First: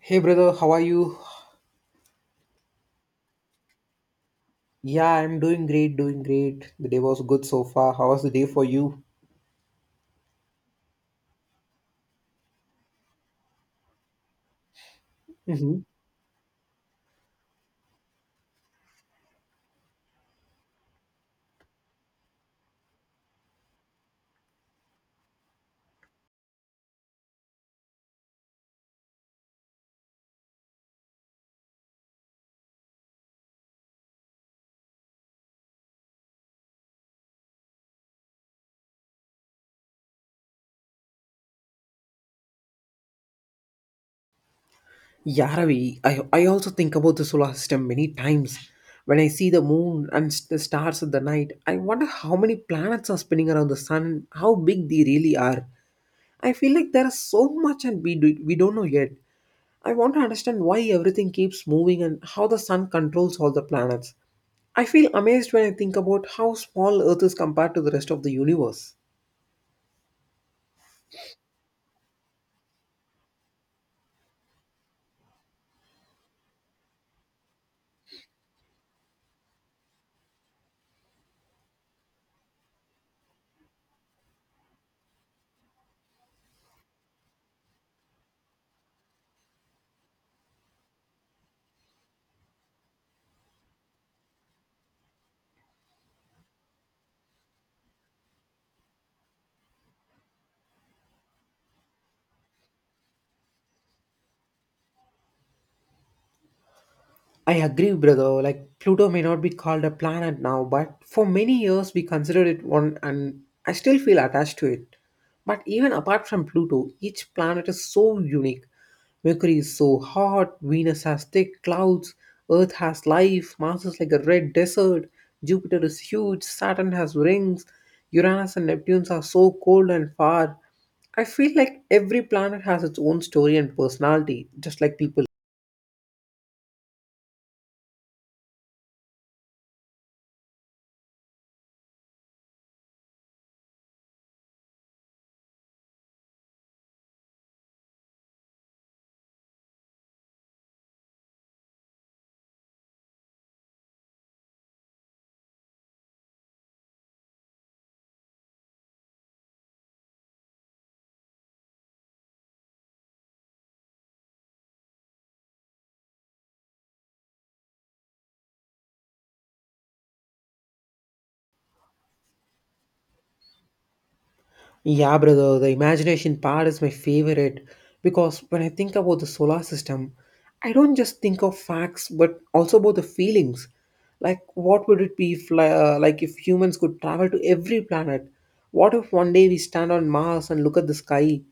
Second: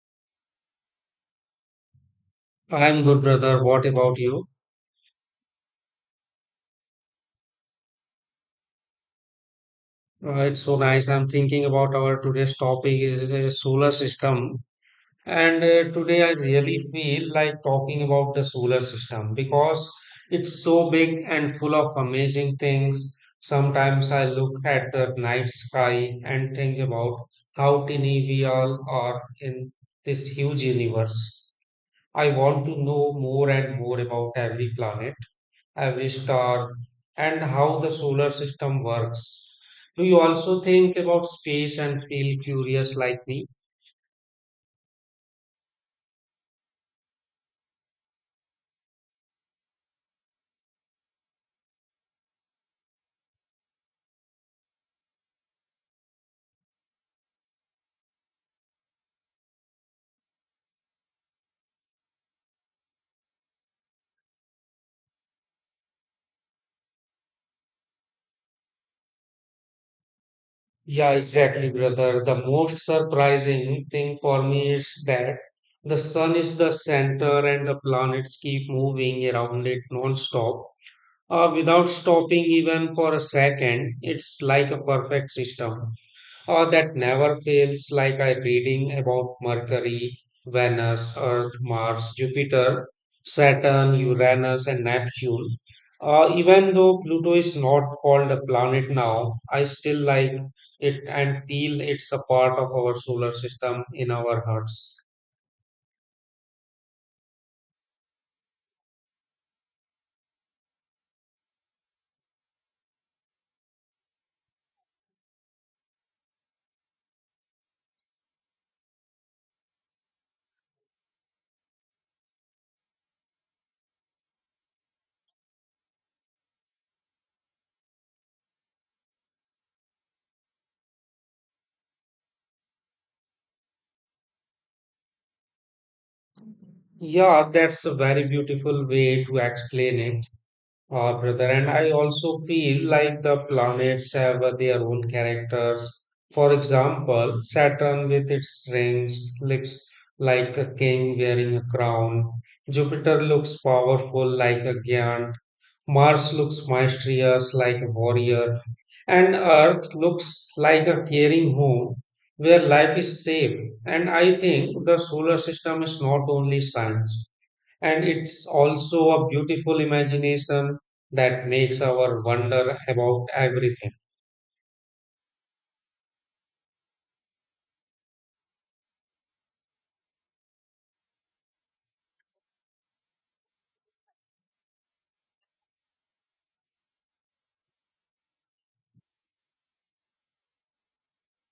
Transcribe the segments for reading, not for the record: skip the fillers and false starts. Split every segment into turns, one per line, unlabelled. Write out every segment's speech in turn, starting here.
Hey brother, how are you?
I'm good, brother. What about you?
Yeah, I'm doing great, doing great. The day was good so far. How was the day for you?
It's so nice. I'm thinking about our today's topic is the solar system. And
Mm-hmm.
Today I really feel like talking about the solar system because it's so big and full of amazing things. Sometimes I look at the night sky and think about how tiny we all are in this huge universe. I want to know more and more about every planet every star, and how the solar system works. Do you also think about space and feel curious like me?
Yeah, Ravi, I also think about the solar system many times. When I see the moon and the stars at the night, I wonder how many planets are spinning around the sun, how big they really are. I feel like there is so much and we don't know yet. I want to understand why everything keeps moving and how the sun controls all the planets. I feel amazed when I think about how small Earth is compared to the rest of the universe.
Yeah, exactly, brother. The most surprising thing for me is that the sun is the center and the planets keep moving around it non-stop, without stopping even for a second. It's like a perfect system. Oh, that never fails. Like I reading about Mercury, Venus, Earth, Mars, Jupiter, Saturn, Uranus, and Neptune. Even though Pluto is not called a planet now, I still like it and feel it's a part of our solar system in our hearts.
I agree, brother. Like Pluto may not be called a planet now, but for many years we considered it one, and I still feel attached to it. But even apart from Pluto, each planet is so unique. Mercury is so hot, Venus has thick clouds, Earth has life, Mars is like a red desert, Jupiter is huge, Saturn has rings, Uranus and Neptune are so cold and far. I feel like every planet has its own story and personality, just like people.
Yeah, that's a very beautiful way to explain it. Brother, and I also feel like the planets have their own characters. For example, Saturn with its rings looks like a king wearing a crown. Jupiter looks powerful like a giant. Mars looks mysterious like a warrior. And Earth looks like a caring home where life is safe. And I think the solar system is not only science. And it's also a beautiful imagination that makes our wonder about everything.
Yeah, brother, the imagination part is my favorite because when I think about the solar system, I don't just think of facts but also about the feelings. Like, what would it be if, li- like, if humans could travel to every planet? What if one day we stand on Mars and look at the sky?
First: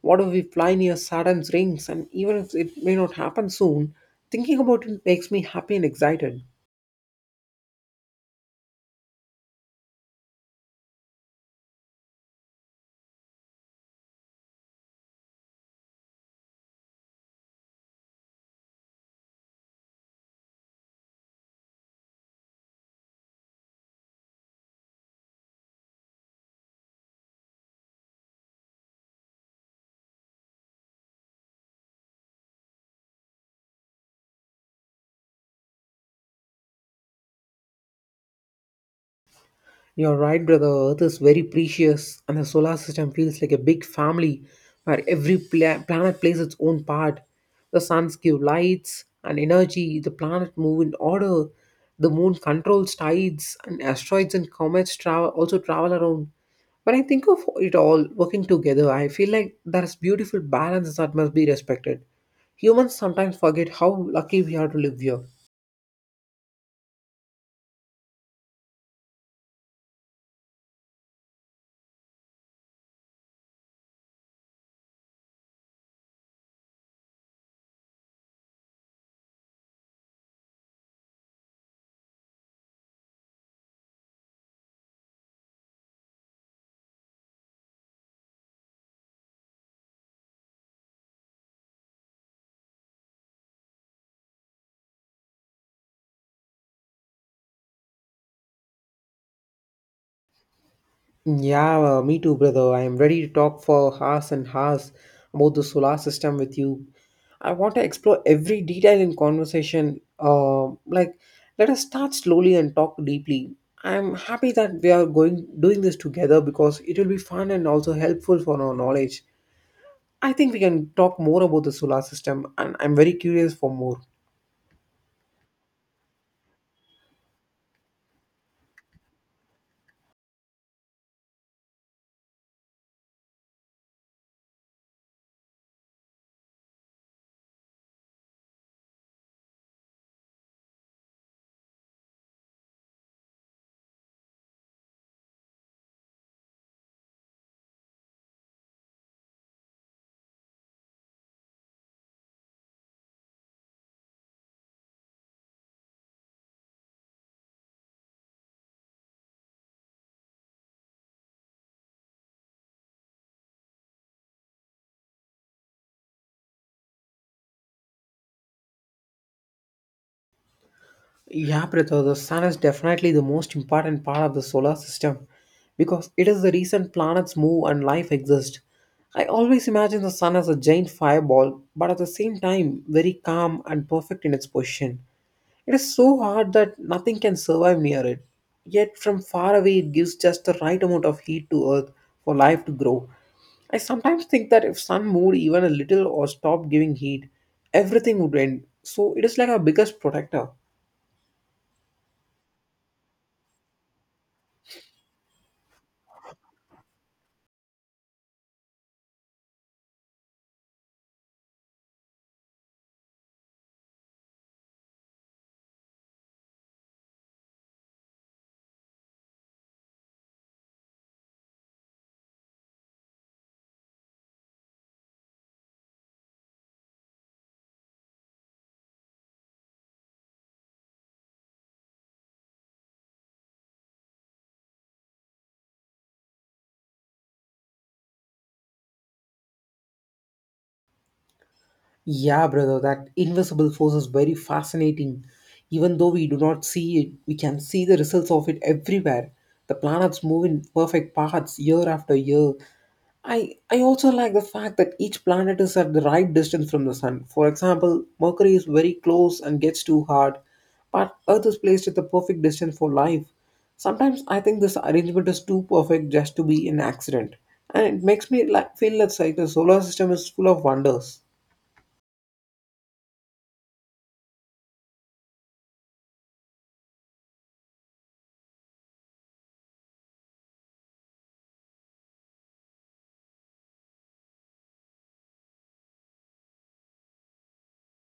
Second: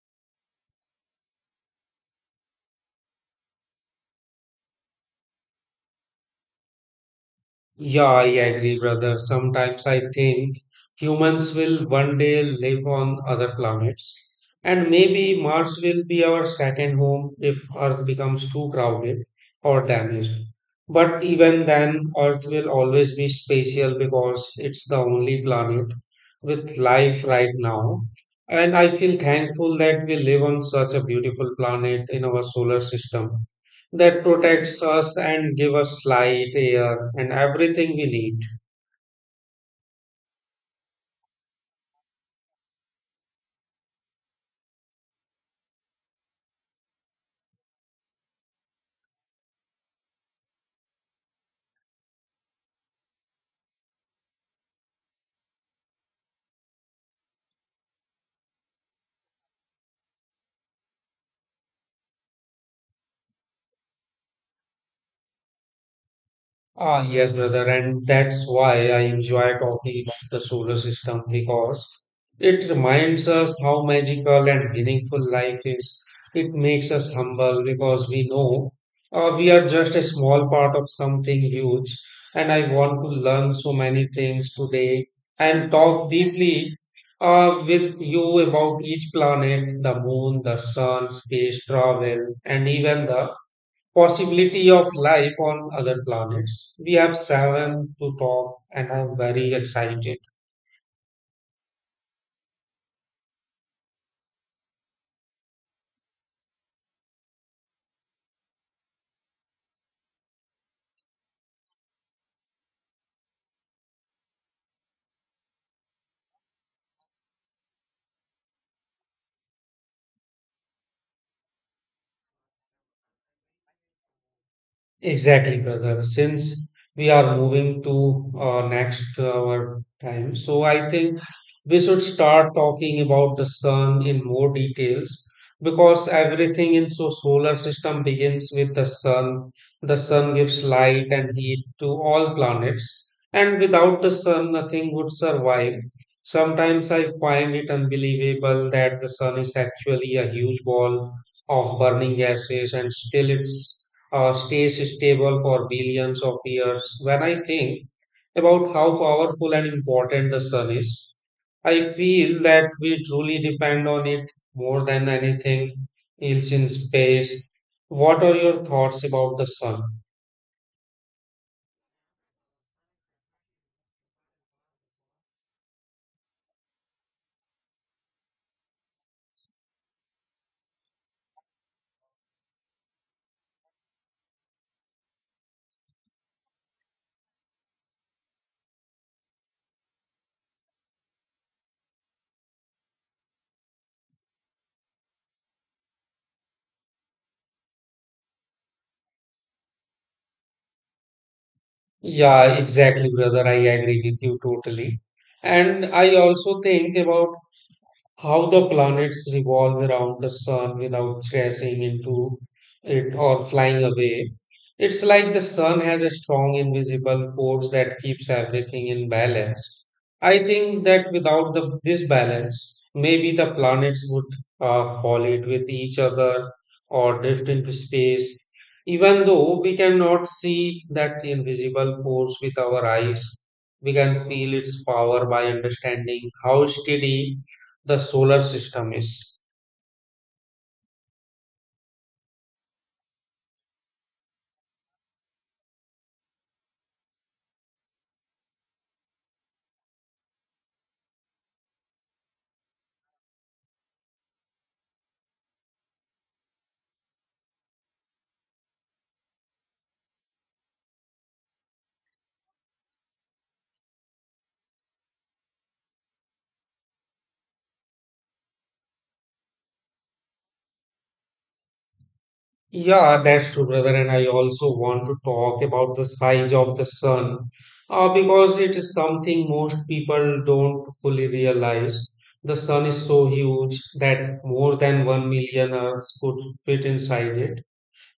What if we fly near Saturn's rings? And even if it may not happen soon, thinking about it makes me happy and excited.
Yeah, I agree, brother. Sometimes I think humans will one day live on other planets, and maybe Mars will be our second home if Earth becomes too crowded or damaged. But even then, Earth will always be special because it's the only planet with life right now. And I feel thankful that we live on such a beautiful planet in our solar system that protects us and give us light, air, and everything we need.
You're right, brother. Earth is very precious, and the solar system feels like a big family where every planet plays its own part. The suns give lights and energy, the planets move in order, the moon controls tides, and asteroids and comets travel also travel around. When I think of it all working together, I feel like there's beautiful balance that must be respected. Humans sometimes forget how lucky we are to live here.
Ah, yes, brother, and that's why I enjoy talking about the solar system because it reminds us how magical and meaningful life is. It makes us humble because we know we are just a small part of something huge. And I want to learn so many things today and talk deeply with you about each planet, the moon, the sun, space travel, and even the possibility of life on other planets. We have seven to talk, and I'm very excited.
Yeah, me too, brother. I am ready to talk for hours and hours about the solar system with you. I want to explore every detail in conversation. Let us start slowly and talk deeply. I am happy that we are going doing this together because it will be fun and also helpful for our knowledge. I think we can talk more about the solar system, and I'm very curious for more.
Exactly, brother. Since we are moving to next our time, so I think we should start talking about the sun in more details because everything in so solar system begins with the sun. The sun gives light and heat to all planets, and without the sun, nothing would survive. Sometimes I find it unbelievable that the sun is actually a huge ball of burning gases, and still it's stays stable for billions of years. When I think about how powerful and important the sun is, I feel that we truly depend on it more than anything else in space. What are your thoughts about the sun?
Yeah, Pritha, the sun is definitely the most important part of the solar system because it is the reason planets move and life exists. I always imagine the sun as a giant fireball, but at the same time, very calm and perfect in its position. It is so hot that nothing can survive near it. Yet, from far away, it gives just the right amount of heat to Earth for life to grow. I sometimes think that if sun moved even a little or stopped giving heat, everything would end. So, it is like our biggest protector.
Yeah, exactly, brother. I agree with you totally. And I also think about how the planets revolve around the sun without crashing into it or flying away. It's like the sun has a strong invisible force that keeps everything in balance. I think that without this balance, maybe the planets would collide with each other or drift into space. Even though we cannot see that invisible force with our eyes, we can feel its power by understanding how steady the solar system is.
Yeah, brother, that invisible force is very fascinating. Even though we do not see it, we can see the results of it everywhere. The planets move in perfect paths year after year. I also like the fact that each planet is at the right distance from the sun. For example, Mercury is very close and gets too hard, but Earth is placed at the perfect distance for life. Sometimes I think this arrangement is too perfect just to be an accident, and it makes me like feel that like the solar system is full of wonders.
Yeah, that's true, brother. And I also want to talk about the size of the sun because it is something most people don't fully realize. The sun is so huge that more than 1 million Earths could fit inside it.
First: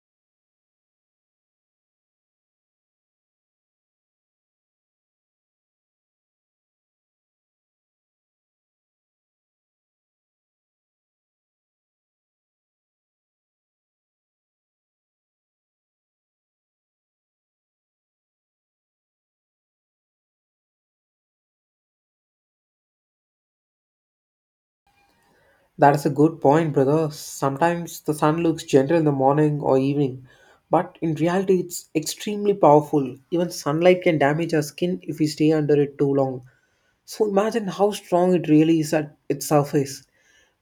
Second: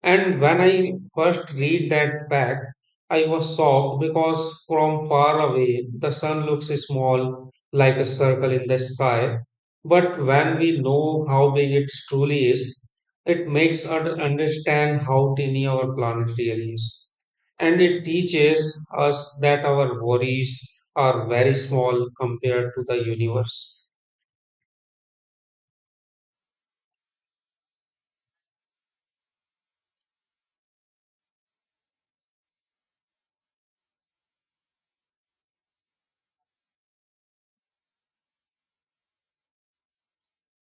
And when I first read that fact, I was shocked because from far away the sun looks small like a circle in the sky. But when we know how big it truly is, it makes us understand how tiny our planet really is. And it teaches us that our worries are very small compared to the universe.
That's a good point, brother. Sometimes the sun looks gentle in the morning or evening, but in reality, it's extremely powerful. Even sunlight can damage our skin if we stay under it too long. So imagine how strong it really is at its surface.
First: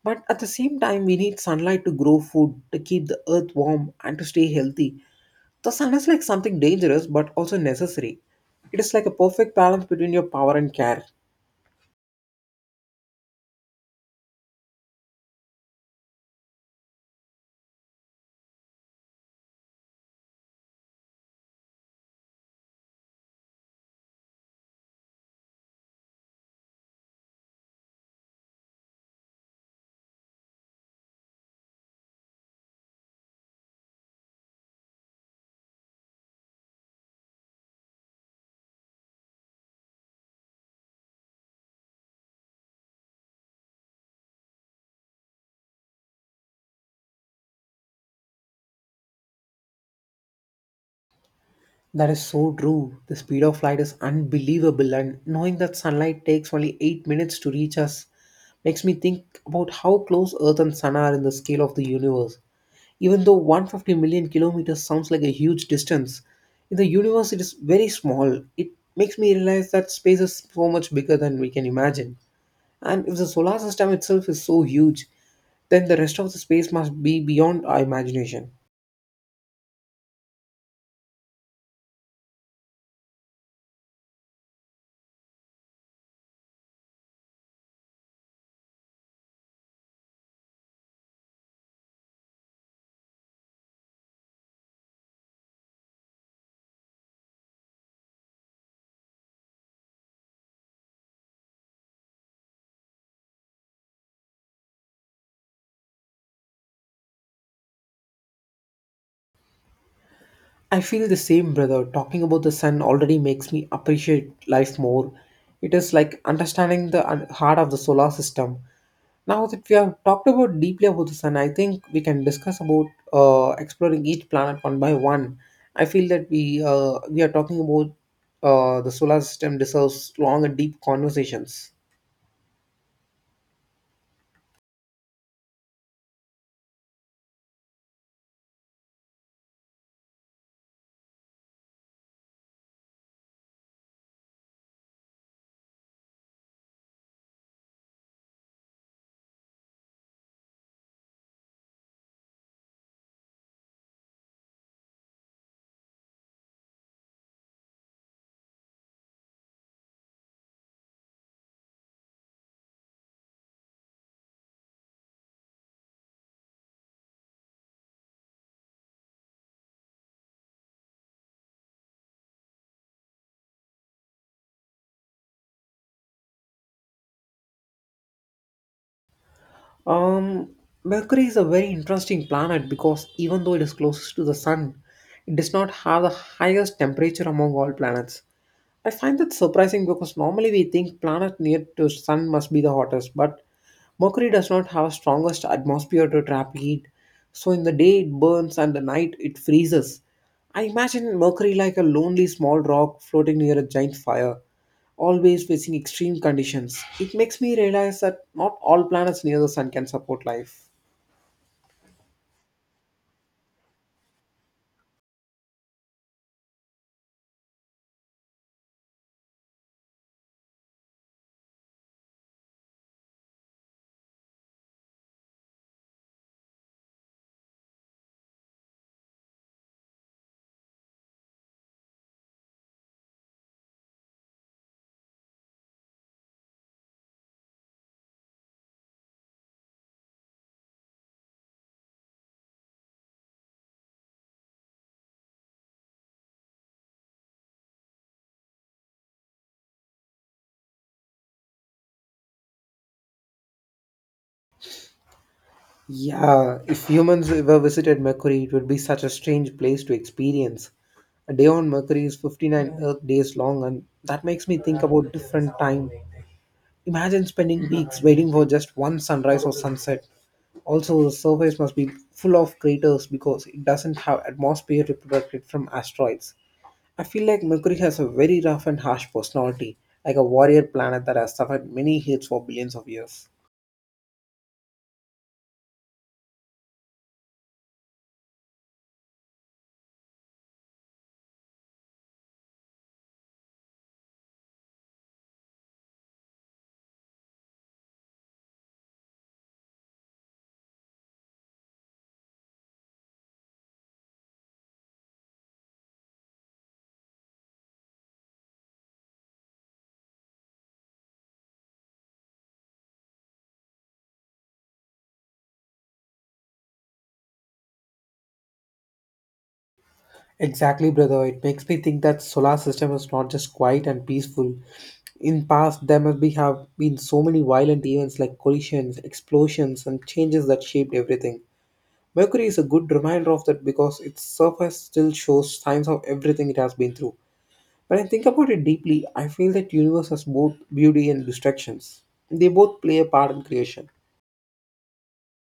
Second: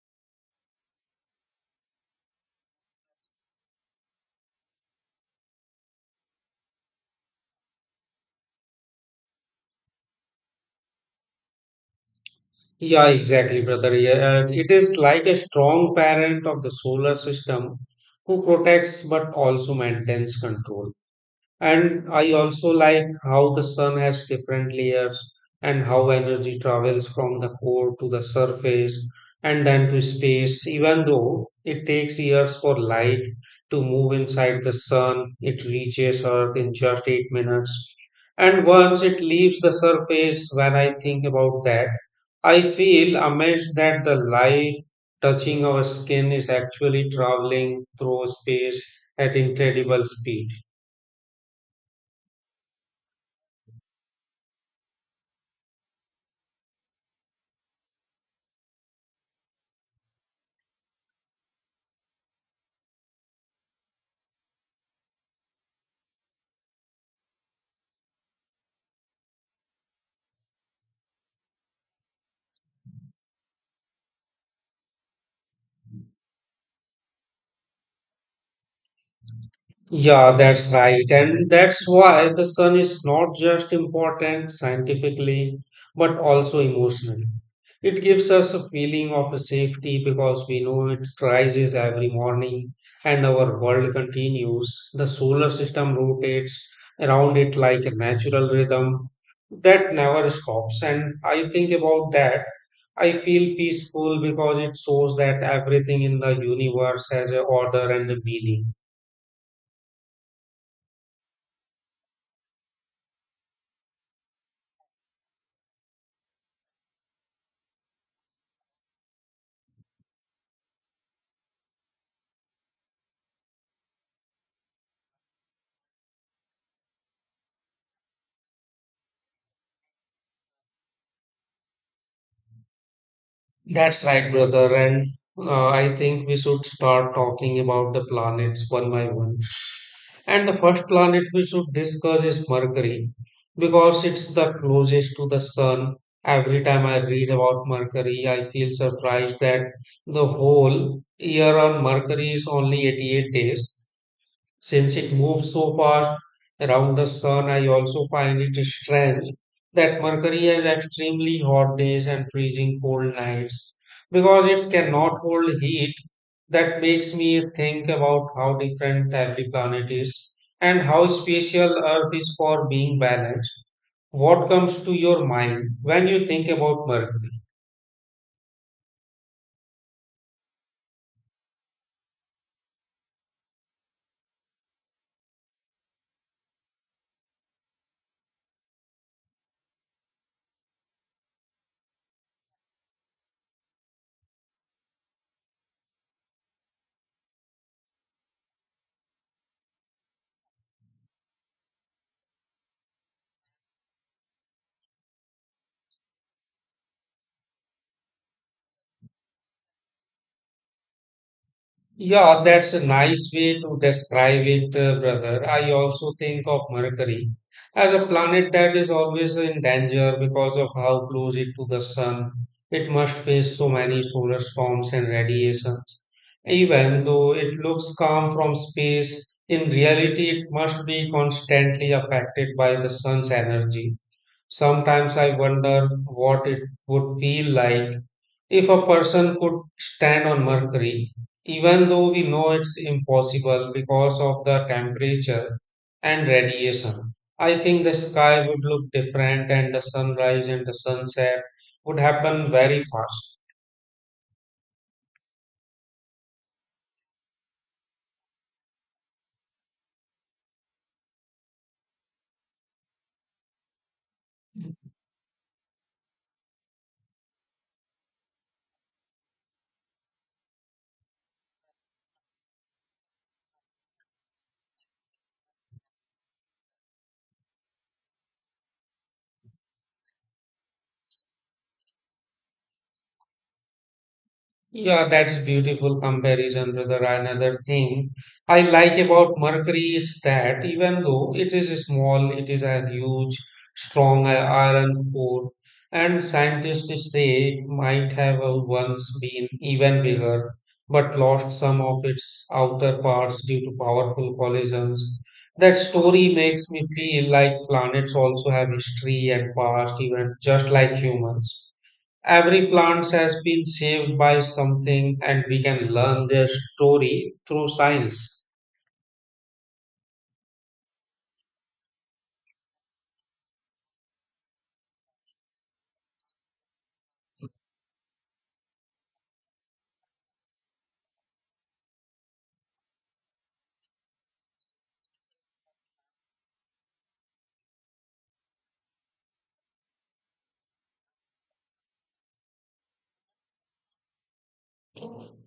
But at the same time, we need sunlight to grow food, to keep the earth warm, and to stay healthy. The sun is like something dangerous but also necessary. It is like a perfect balance between your power and care.
Yeah, exactly, brother. Yeah, and it is like a strong parent of the solar system who protects but also maintains control. And I also like how the sun has different layers and how energy travels from the core to the surface and then to space. Even though it takes years for light to move inside the sun, it reaches Earth in just 8 minutes. And once it leaves the surface, when I think about that, I feel amazed that the light touching our skin is actually traveling through space at incredible speed.
That is so true. The speed of light is unbelievable, and knowing that sunlight takes only 8 minutes to reach us makes me think about how close Earth and Sun are in the scale of the universe. Even though 150 million kilometers sounds like a huge distance, in the universe it is very small. It makes me realize that space is so much bigger than we can imagine. And if the solar system itself is so huge, then the rest of the space must be beyond our imagination.
Yeah, that's right. And that's why the sun is not just important scientifically, but also emotionally. It gives us a feeling of safety because we know it rises every morning and our world continues. The solar system rotates around it like a natural rhythm that never stops. And I think about that. I feel peaceful because it shows that everything in the universe has a order and a meaning.
I feel the same, brother. Talking about the sun already makes me appreciate life more. It is like understanding the heart of the solar system. Now that we have talked about deeply about the sun, I think we can discuss about exploring each planet one by one. I feel that we are talking about the solar system deserves long and deep conversations.
That's right, brother. And I think we should start talking about the planets one by one. And the first planet we should discuss is Mercury because it's the closest to the sun. Every time I read about Mercury, I feel surprised that the whole year on Mercury is only 88 days. Since it moves so fast around the sun, I also find it strange that Mercury has extremely hot days and freezing cold nights because it cannot hold heat. That makes me think about how different every planet is and how special Earth is for being balanced. What comes to your mind when you think about Mercury?
Um, Mercury is a very interesting planet because even though it is closest to the sun, it does not have the highest temperature among all planets. I find that surprising because normally we think planet near to sun must be the hottest, but Mercury does not have strongest atmosphere to trap heat. So in the day it burns and the night it freezes. I imagine Mercury like a lonely small rock floating near a giant fire, always facing extreme conditions. It makes me realize that not all planets near the sun can support life.
Yeah, that's a nice way to describe it, brother. I also think of Mercury as a planet that is always in danger because of how close it to the sun. It must face so many solar storms and radiations. Even though it looks calm from space, in reality it must be constantly affected by the sun's energy. Sometimes I wonder what it would feel like if a person could stand on Mercury, even though we know it's impossible because of the temperature and radiation. I think the sky would look different and the sunrise and the sunset would happen very fast.
Yeah, if humans ever visited Mercury, it would be such a strange place to experience. A day on Mercury is 59 Earth days long, and that makes me think about different time. Imagine spending weeks waiting for just one sunrise or sunset. Also, the surface must be full of craters because it doesn't have atmosphere to protect it from asteroids. I feel like Mercury has a very rough and harsh personality, like a warrior planet that has suffered many hits for billions of years.
Yeah, that's beautiful comparison, brother. Another thing I like about Mercury is that even though it is small, it is a huge, strong iron core, and scientists say it might have once been even bigger, but lost some of its outer parts due to powerful collisions. That story makes me feel like planets also have history and past, even just like humans. Every plant has been saved by something, and we can learn their story through science.
Exactly, brother. It makes me think that solar system is not just quiet and peaceful. In past, there must be have been so many violent events like collisions, explosions, and changes that shaped everything. Mercury is a good reminder of that because its surface still shows signs of everything it has been through. When I think about it deeply, I feel that universe has both beauty and destructions. They both play a part in creation.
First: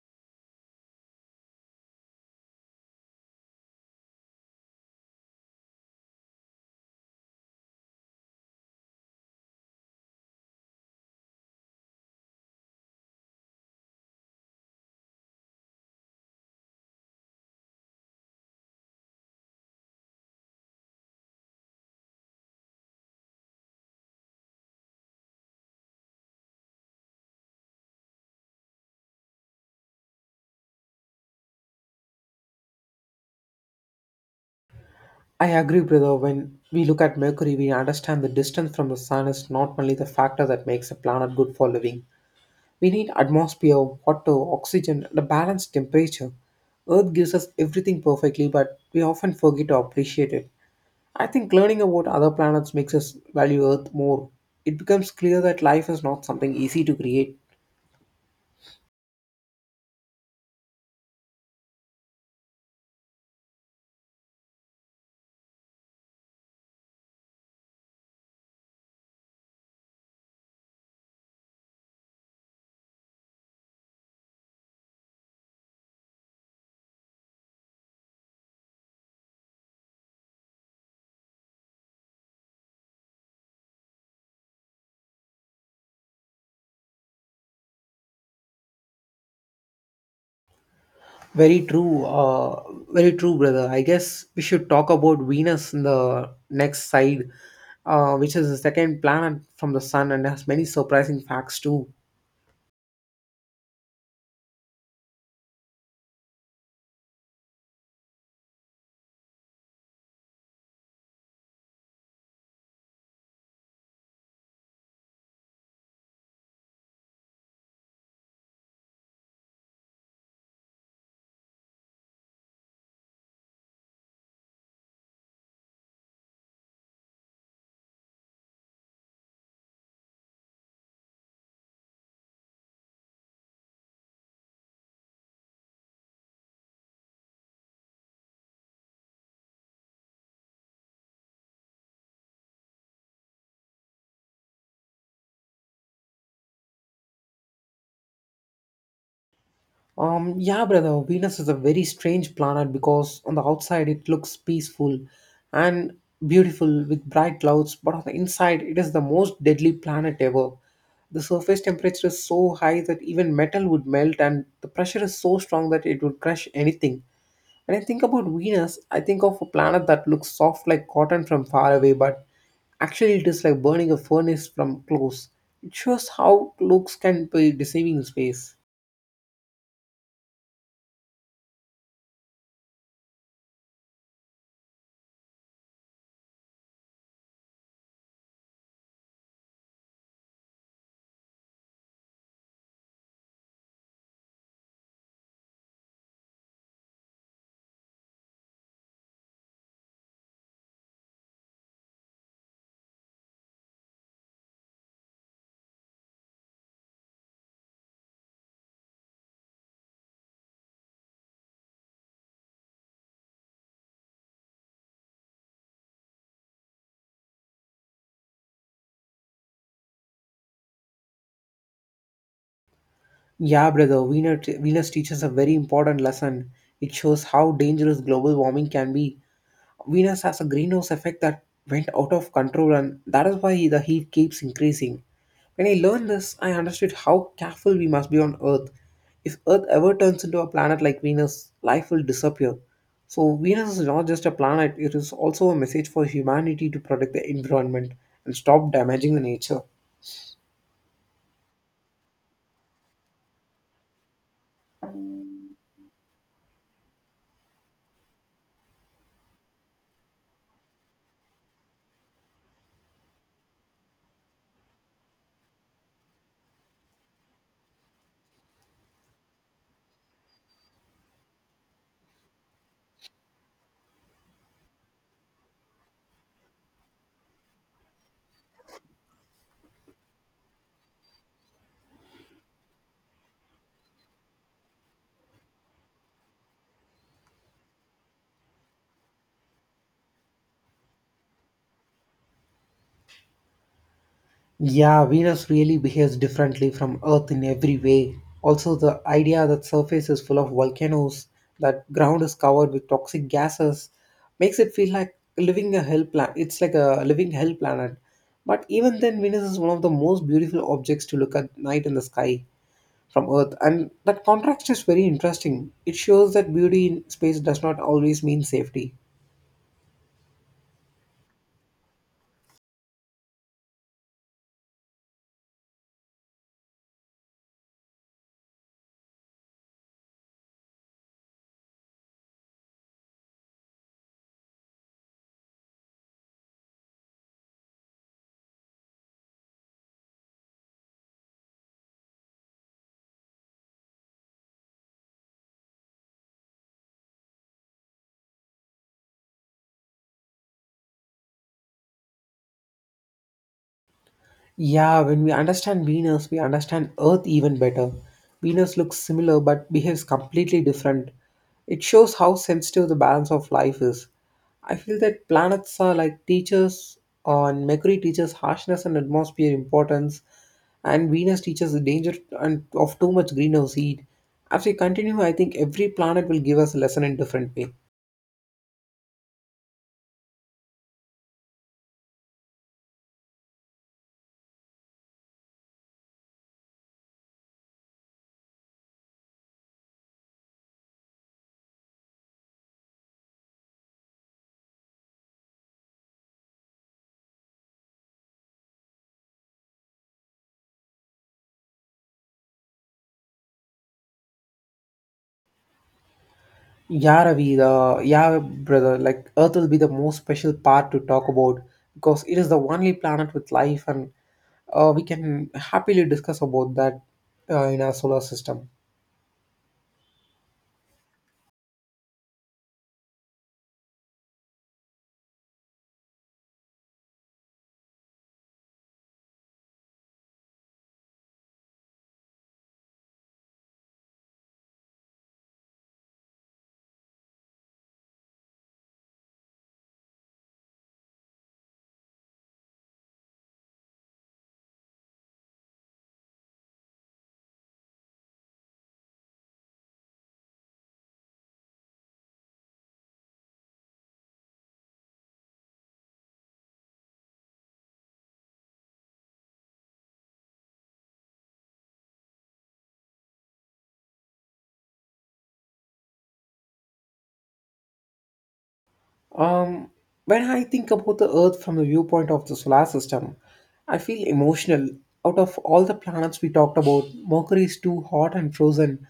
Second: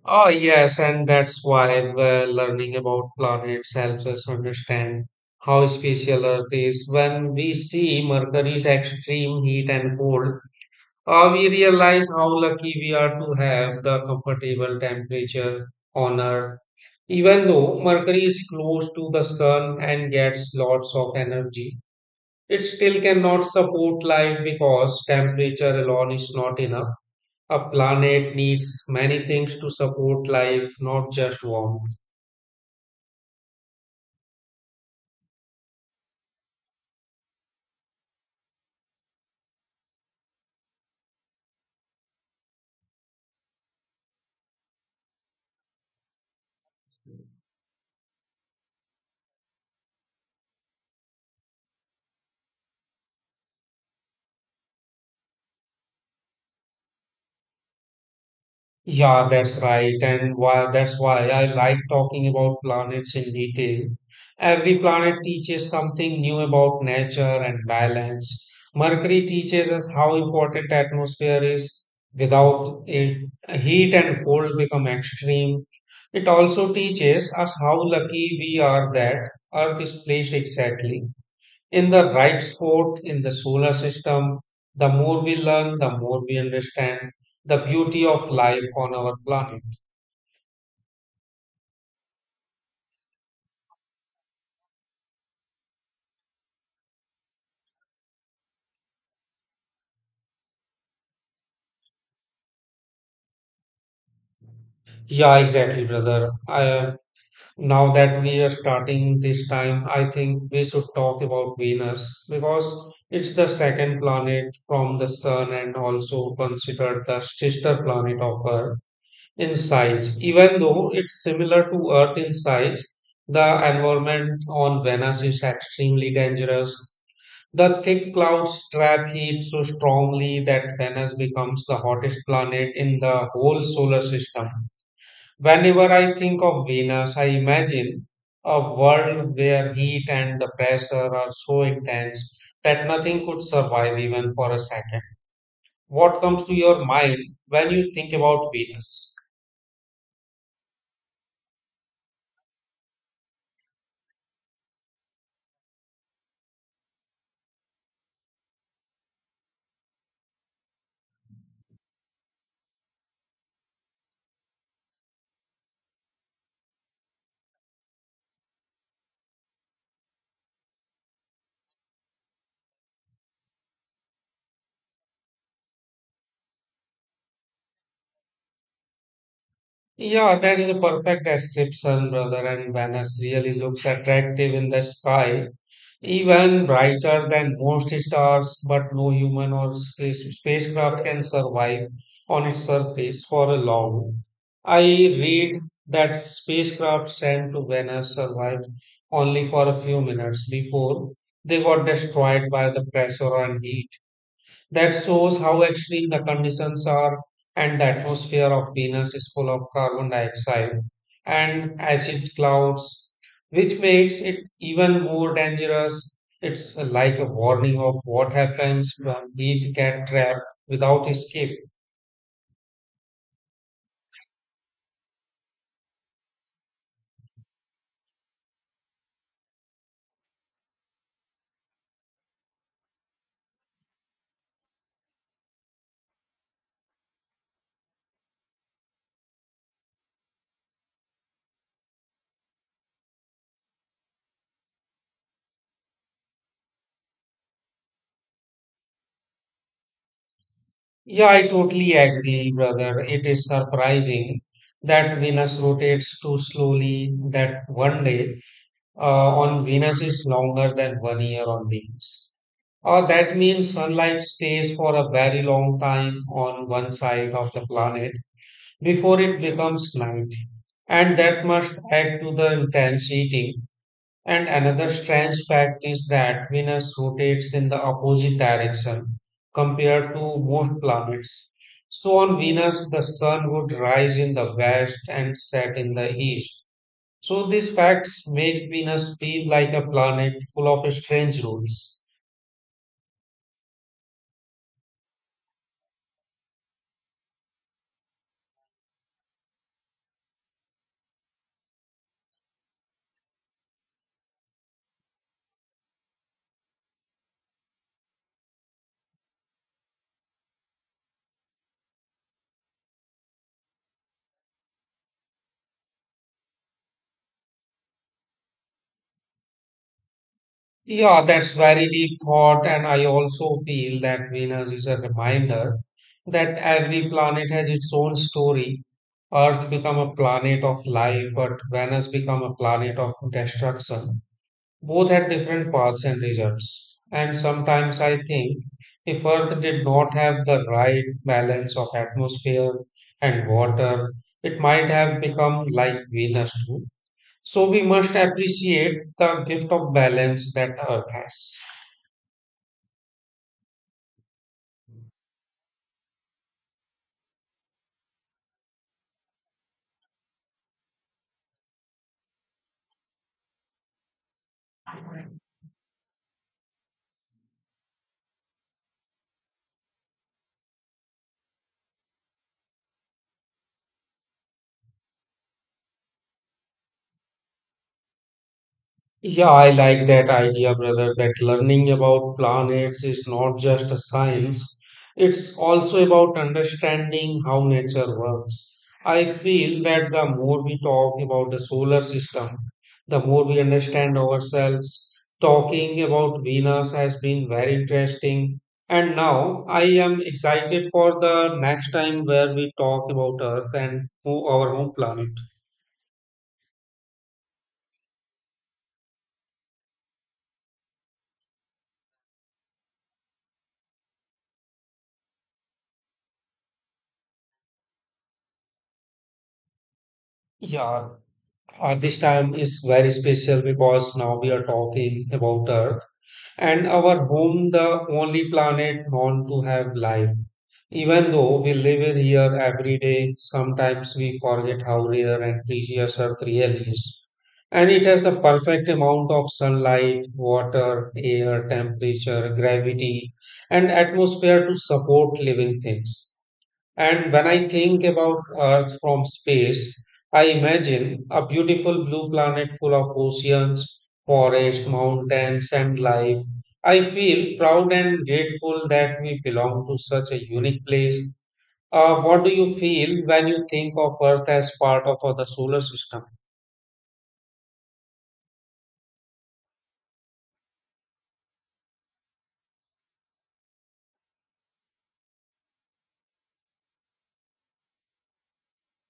Oh, yes, and that's why learning about planets helps us understand how special Earth is. When we see Mercury's extreme heat and cold, we realize how lucky we are to have the comfortable temperature on Earth. Even though Mercury is close to the sun and gets lots of energy, it still cannot support life because temperature alone is not enough. A planet needs many things to support life, not just warmth.
I agree, brother. When we look at Mercury, we understand the distance from the sun is not only the factor that makes a planet good for living, we need atmosphere, water, oxygen, and a balanced temperature. Earth gives us everything perfectly, but we often forget to appreciate it. I think learning about other planets makes us value Earth more. It becomes clear that life is not something easy to create.
Yeah, that's right. And why that's why I like talking about planets in detail. Every planet teaches something new about nature and balance. Mercury teaches us how important atmosphere is. Without it, heat and cold become extreme. It also teaches us how lucky we are that Earth is placed exactly in the right spot in the solar system, the more we learn, the more we understand the beauty of life on our planet.
Very true, uh, Very true, brother. I guess we should talk about Venus in the next side, which is the second planet from the sun and has many surprising facts too.
Yeah, exactly, brother. Now that we are starting this time, I think we should talk about Venus because it's the second planet from the Sun and also considered the sister planet of Earth in size. Even though it's similar to Earth in size, the environment on Venus is extremely dangerous. The thick clouds trap heat so strongly that Venus becomes the hottest planet in the whole solar system. Whenever I think of Venus, I imagine a world where heat and the pressure are so intense that nothing could survive even for a second. What comes to your mind when you think about Venus?
Yeah, brother, Venus is a very strange planet because on the outside it looks peaceful and beautiful with bright clouds, but on the inside it is the most deadly planet ever. The surface temperature is so high that even metal would melt, and the pressure is so strong that it would crush anything. When I think about Venus, I think of a planet that looks soft like cotton from far away, but actually it is like burning a furnace from close. It shows how looks can be deceiving in space.
Yeah, that is a perfect description, brother. And Venus really looks attractive in the sky, even brighter than most stars, but no human or spacecraft can survive on its surface for a long. I read that spacecraft sent to Venus survived only for a few minutes before they got destroyed by the pressure and heat. That shows how extreme the conditions are, and the atmosphere of Venus is full of carbon dioxide and acid clouds, which makes it even more dangerous. It's like a warning of what happens when heat get trapped without escape.
Yeah, brother, Venus teaches a very important lesson. It shows how dangerous global warming can be. Venus has a greenhouse effect that went out of control, and that is why the heat keeps increasing. When I learned this, I understood how careful we must be on Earth. If Earth ever turns into a planet like Venus, life will disappear. So, Venus is not just a planet, it is also a message for humanity to protect the environment and stop damaging the nature.
Yeah, I totally agree, brother. It is surprising that Venus rotates too slowly that one day uh, on Venus is longer than one year on Venus. That means sunlight stays for a very long time on one side of the planet before it becomes night. And that must add to the intense heating. And another strange fact is that Venus rotates in the opposite direction compared to most planets. So on Venus, the sun would rise in the west and set in the east, so these facts make Venus feel like a planet full of strange rules.
Yeah, Venus really behaves differently from Earth in every way. Also, the idea that surface is full of volcanoes, that ground is covered with toxic gases, makes it feel like living a hell planet. It's like a living hell planet. But even then, Venus is one of the most beautiful objects to look at night in the sky from Earth, and that contrast is very interesting. It shows that beauty in space does not always mean safety.
Yeah, that's very deep thought, and I also feel that Venus is a reminder that every planet has its own story. Earth become a planet of life, but Venus become a planet of destruction. Both had different paths and results, and sometimes I think if Earth did not have the right balance of atmosphere and water, it might have become like Venus too. So we must appreciate the gift of balance that Earth has.
Yeah, when we understand Venus, we understand Earth even better. Venus looks similar but behaves completely different. It shows how sensitive the balance of life is. I feel that planets are like teachers, on Mercury teaches harshness and atmosphere importance, and Venus teaches the danger and of too much greenhouse heat. As we continue, I think every planet will give us a lesson in different way.
Yeah, I like that idea, brother, that learning about planets is not just a science, it's also about understanding how nature works. I feel that the more we talk about the solar system, the more we understand ourselves. Talking about Venus has been very interesting, and now I am excited for the next time where we talk about Earth and our home planet.
Yeah, Ravi, the, yeah, brother, like Earth will be the most special part to talk about because it is the only planet with life, and we can happily discuss about that in our solar system.
Yeah. This time is very special because now we are talking about Earth and our home, the only planet known to have life. Even though we live in here every day, sometimes we forget how rare and precious Earth really is. And it has the perfect amount of sunlight, water, air, temperature, gravity, and atmosphere to support living things. And when I think about Earth from space, I imagine a beautiful blue planet full of oceans, forests, mountains, and life. I feel proud and grateful that we belong to such a unique place. What do you feel when you think of Earth as part of the solar system?
Um, when I think about the Earth from the viewpoint of the solar system, I feel emotional. Out of all the planets we talked about, Mercury is too hot and frozen,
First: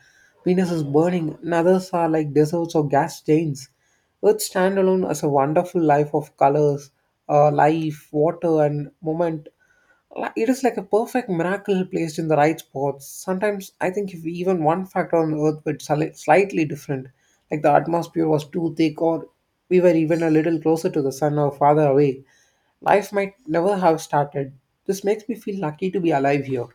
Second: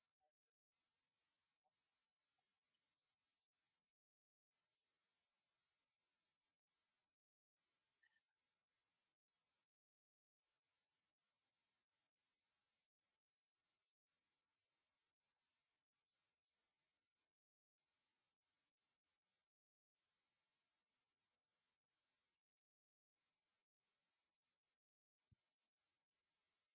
Venus is burning, and others are like deserts or gas giants. Earth stands alone as a wonderful life of colors, life, water, and moment. It is like a perfect miracle placed in the right spots. Sometimes I think if even one factor on Earth were slightly different, like the atmosphere was too thick or we were even a little closer to the sun or farther away, life might never have started. This makes me feel lucky to be alive here.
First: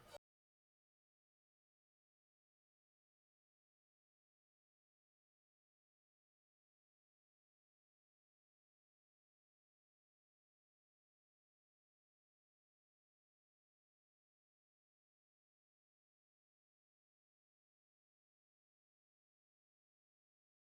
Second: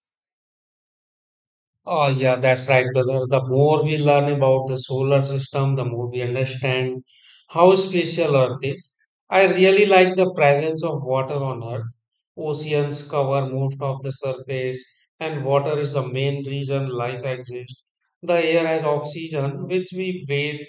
Oh, yeah, that's right, brother. The more we learn about the solar system, the more we understand how special Earth is. I really like the presence of water on Earth. Oceans cover most of the surface, and water is the main reason life exists. The air has oxygen, which we breathe,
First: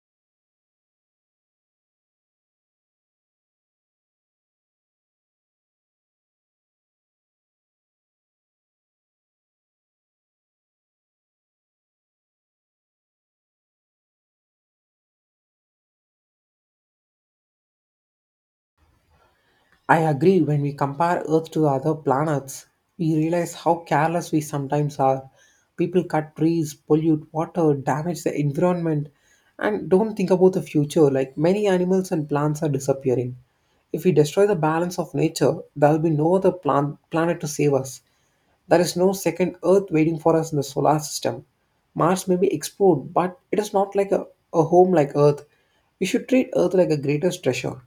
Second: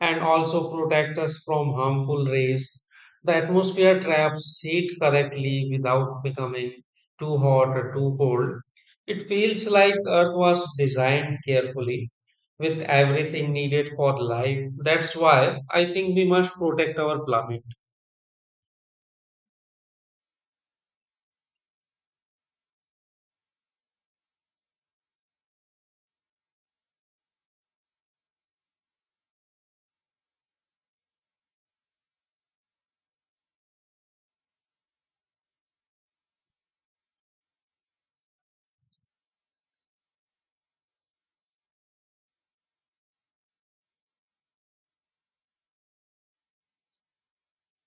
and also protect us from harmful rays. The atmosphere traps heat correctly without becoming too hot or too cold. It feels like Earth was designed carefully with everything needed for life. That's why I think we must protect our planet.
I agree, when we compare Earth to other planets, we realize how careless we sometimes are. People cut trees, pollute water, damage the environment, and don't think about the future. Like many animals and plants are disappearing. If we destroy the balance of nature, there will be no other planet to save us. There is no second Earth waiting for us in the solar system. Mars may be explored, but it is not like a home like Earth. We should treat Earth like a greatest treasure.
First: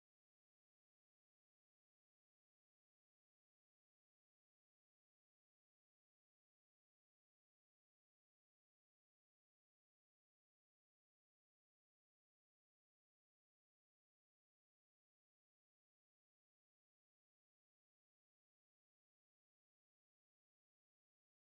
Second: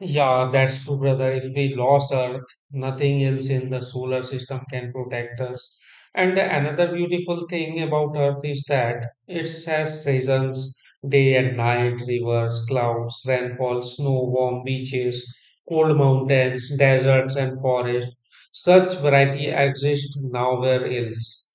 Yeah, that's true, brother. If we lost Earth, nothing else in the solar system can protect us. And the another beautiful thing about Earth is that it has seasons, day and night, rivers, clouds, rainfall, snow, warm beaches, cold mountains, deserts, and forests. Such variety exists nowhere else.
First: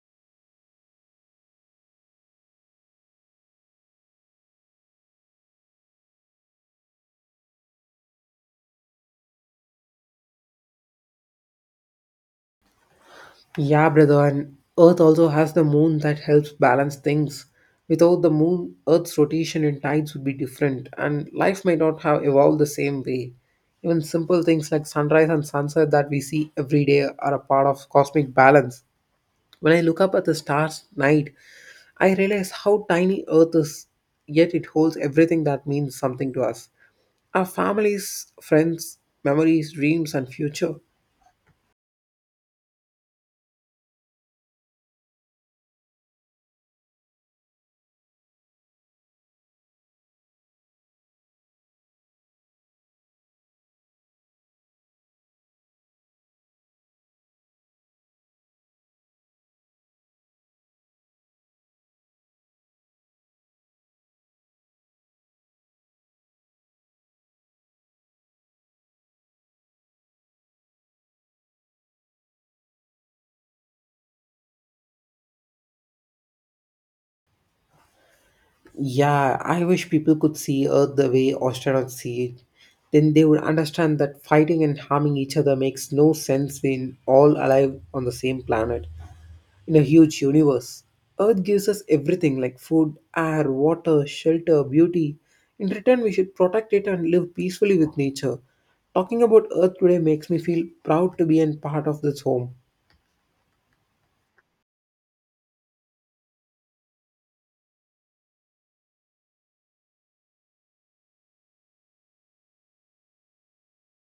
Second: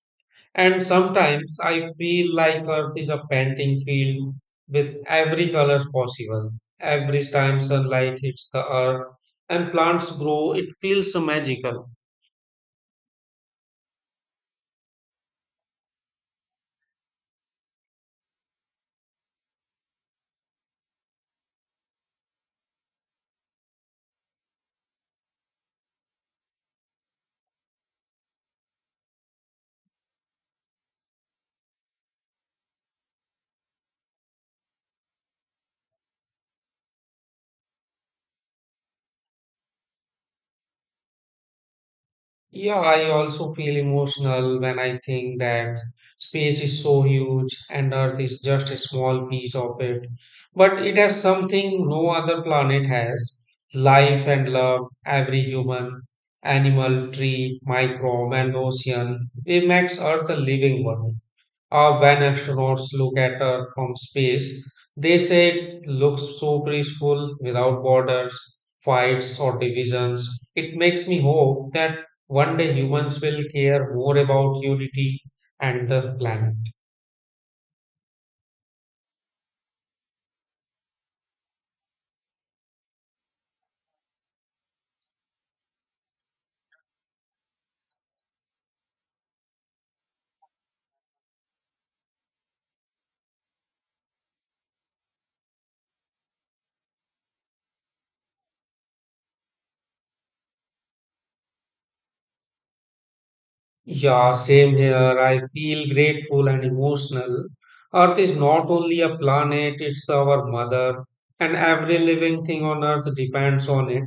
And sometimes I feel like Earth is a painting field with every color possible. Every time sunlight hits the earth and plants grow, it feels magical.
Yeah, brother, and Earth also has the moon that helps balance things. Without the moon, Earth's rotation and tides would be different, and life might not have evolved the same way. Even simple things like sunrise and sunset that we see every day are a part of cosmic balance. When I look up at the stars at night, I realize how tiny Earth is, yet it holds everything that means something to us our families, friends, memories, dreams, and future.
Yeah, I also feel emotional when I think that space is so huge and Earth is just a small piece of it. But it has something no other planet has, life and love, every human, animal, tree, microbe, and ocean. It makes Earth a living one. When astronauts look at Earth from space, they say it looks so peaceful without borders, fights, or divisions. It makes me hope that one day humans will care more about unity and the planet.
Yeah, I wish people could see Earth the way astronauts see it. Then they would understand that fighting and harming each other makes no sense when all alive on the same planet in a huge universe. Earth gives us everything like food, air, water, shelter, beauty. In return, we should protect it and live peacefully with nature. Talking about Earth today makes me feel proud to be a part of this home.
Yeah, same here. I feel grateful and emotional. Earth is not only a planet, it's our mother, and every living thing on Earth depends on it.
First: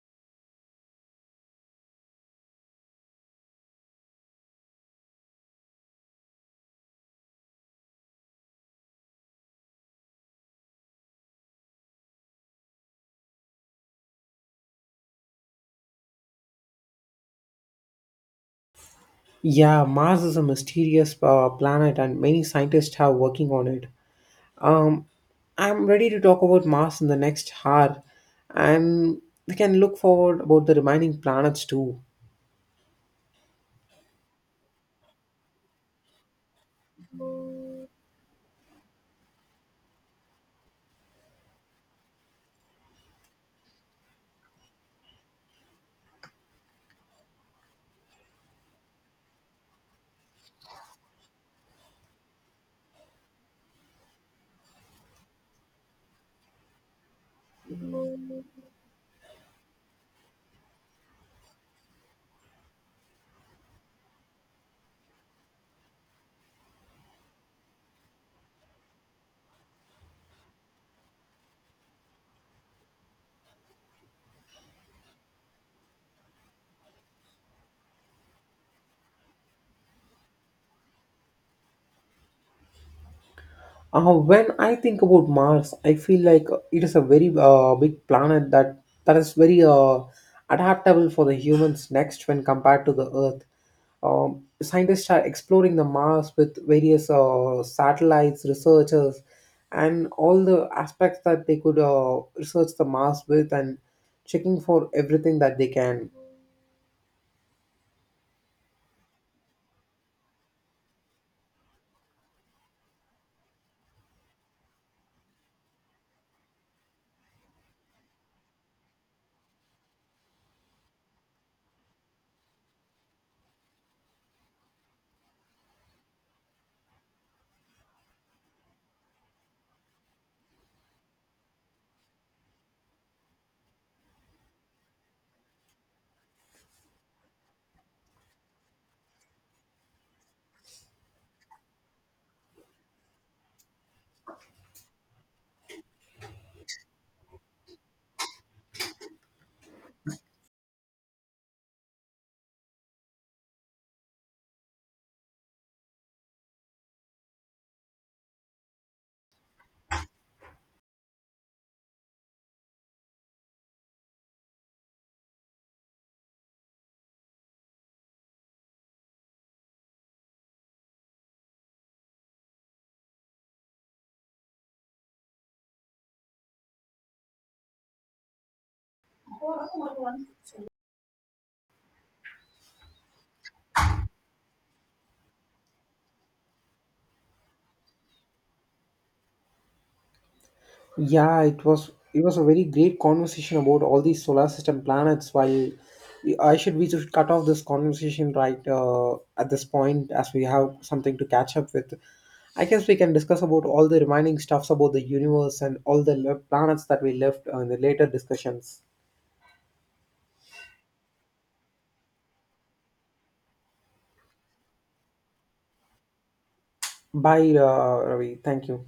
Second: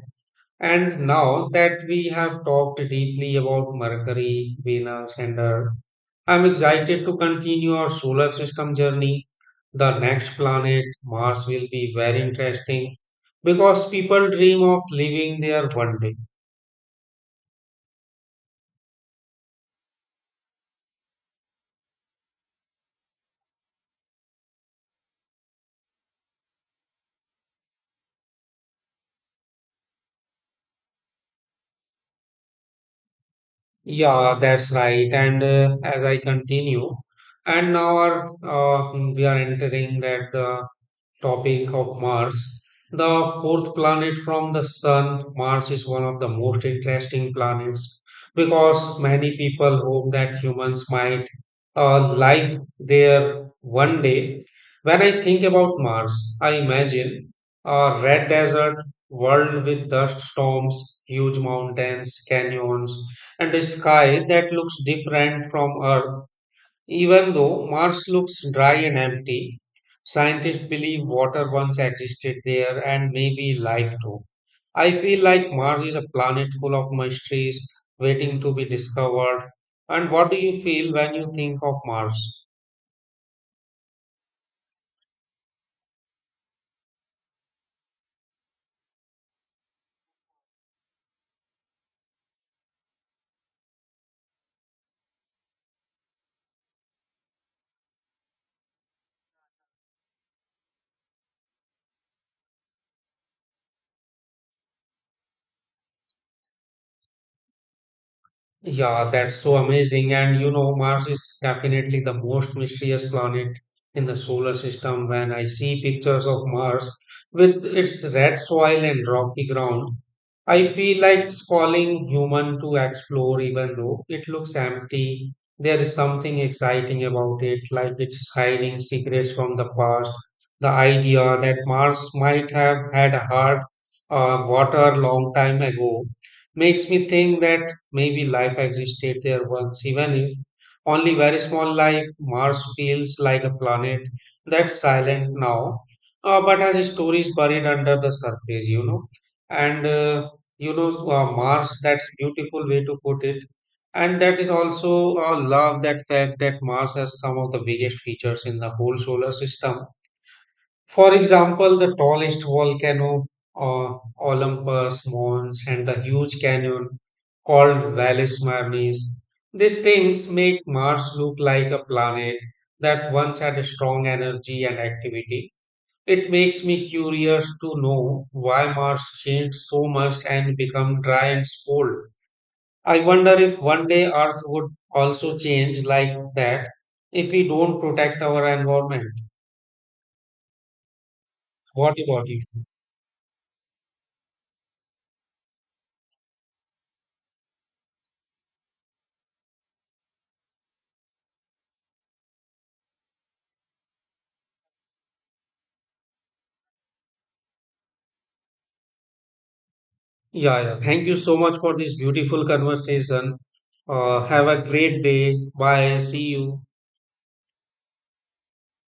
And now that we have talked deeply about Mercury, Venus, and Earth, I'm excited to continue our solar system journey. The next planet, Mars, will be very interesting because people dream of living there one day.
Yeah, Mars is a mysterious planet, and many scientists are working on it. Um, I'm ready to talk about Mars in the next hour, and we can look forward about the remaining planets too.
Yeah, that's right. And as I continue, we are entering that the topic of Mars, the fourth planet from the Sun. Mars is one of the most interesting planets because many people hope that humans might life there one day. When I think about Mars, I imagine a red desert world with dust storms, huge mountains, canyons, and a sky that looks different from Earth. Even though Mars looks dry and empty, scientists believe water once existed there and maybe life too. I feel like Mars is a planet full of mysteries waiting to be discovered. And what do you feel when you think of Mars?
When I think about Mars, I feel like it is a very big planet that is very adaptable for the humans next when compared to the Earth. Scientists are exploring the Mars with various satellites, researchers, and all the aspects that they could research the Mars with, and checking for everything that they can.
Yeah, that's so amazing. And you know, Mars is definitely the most mysterious planet in the solar system. When I see pictures of Mars with its red soil and rocky ground, I feel like it's calling human to explore, even though it looks empty. There is something exciting about it, like it's hiding secrets from the past. The idea that Mars might have had a heart, water long time ago, makes me think that maybe life existed there once, even if only very small life. Mars feels like a planet that's silent now, but has stories buried under the surface, you know. And Mars, that's beautiful way to put it. And that is also love that fact that Mars has some of the biggest features in the whole solar system, for example, the tallest volcano, Olympus Mons, and the huge canyon called Valles Marnis. These things make Mars look like a planet that once had a strong energy and activity. It makes me curious to know why Mars changed so much and become dry and cold. I wonder if one day Earth would also change like that if we don't protect our environment.
Yeah, it was
What
it
about
was
you?
a very great conversation about all these solar system planets. While we- I should we should cut off this conversation right at this point as we have something to catch up with. I guess we can discuss about all the remaining stuffs about the universe and all the planets that we left in the later discussions.
Yeah, yeah. Thank you so much for this beautiful conversation. Have a great day. Bye. See you.
Bye, Ravi. Thank you.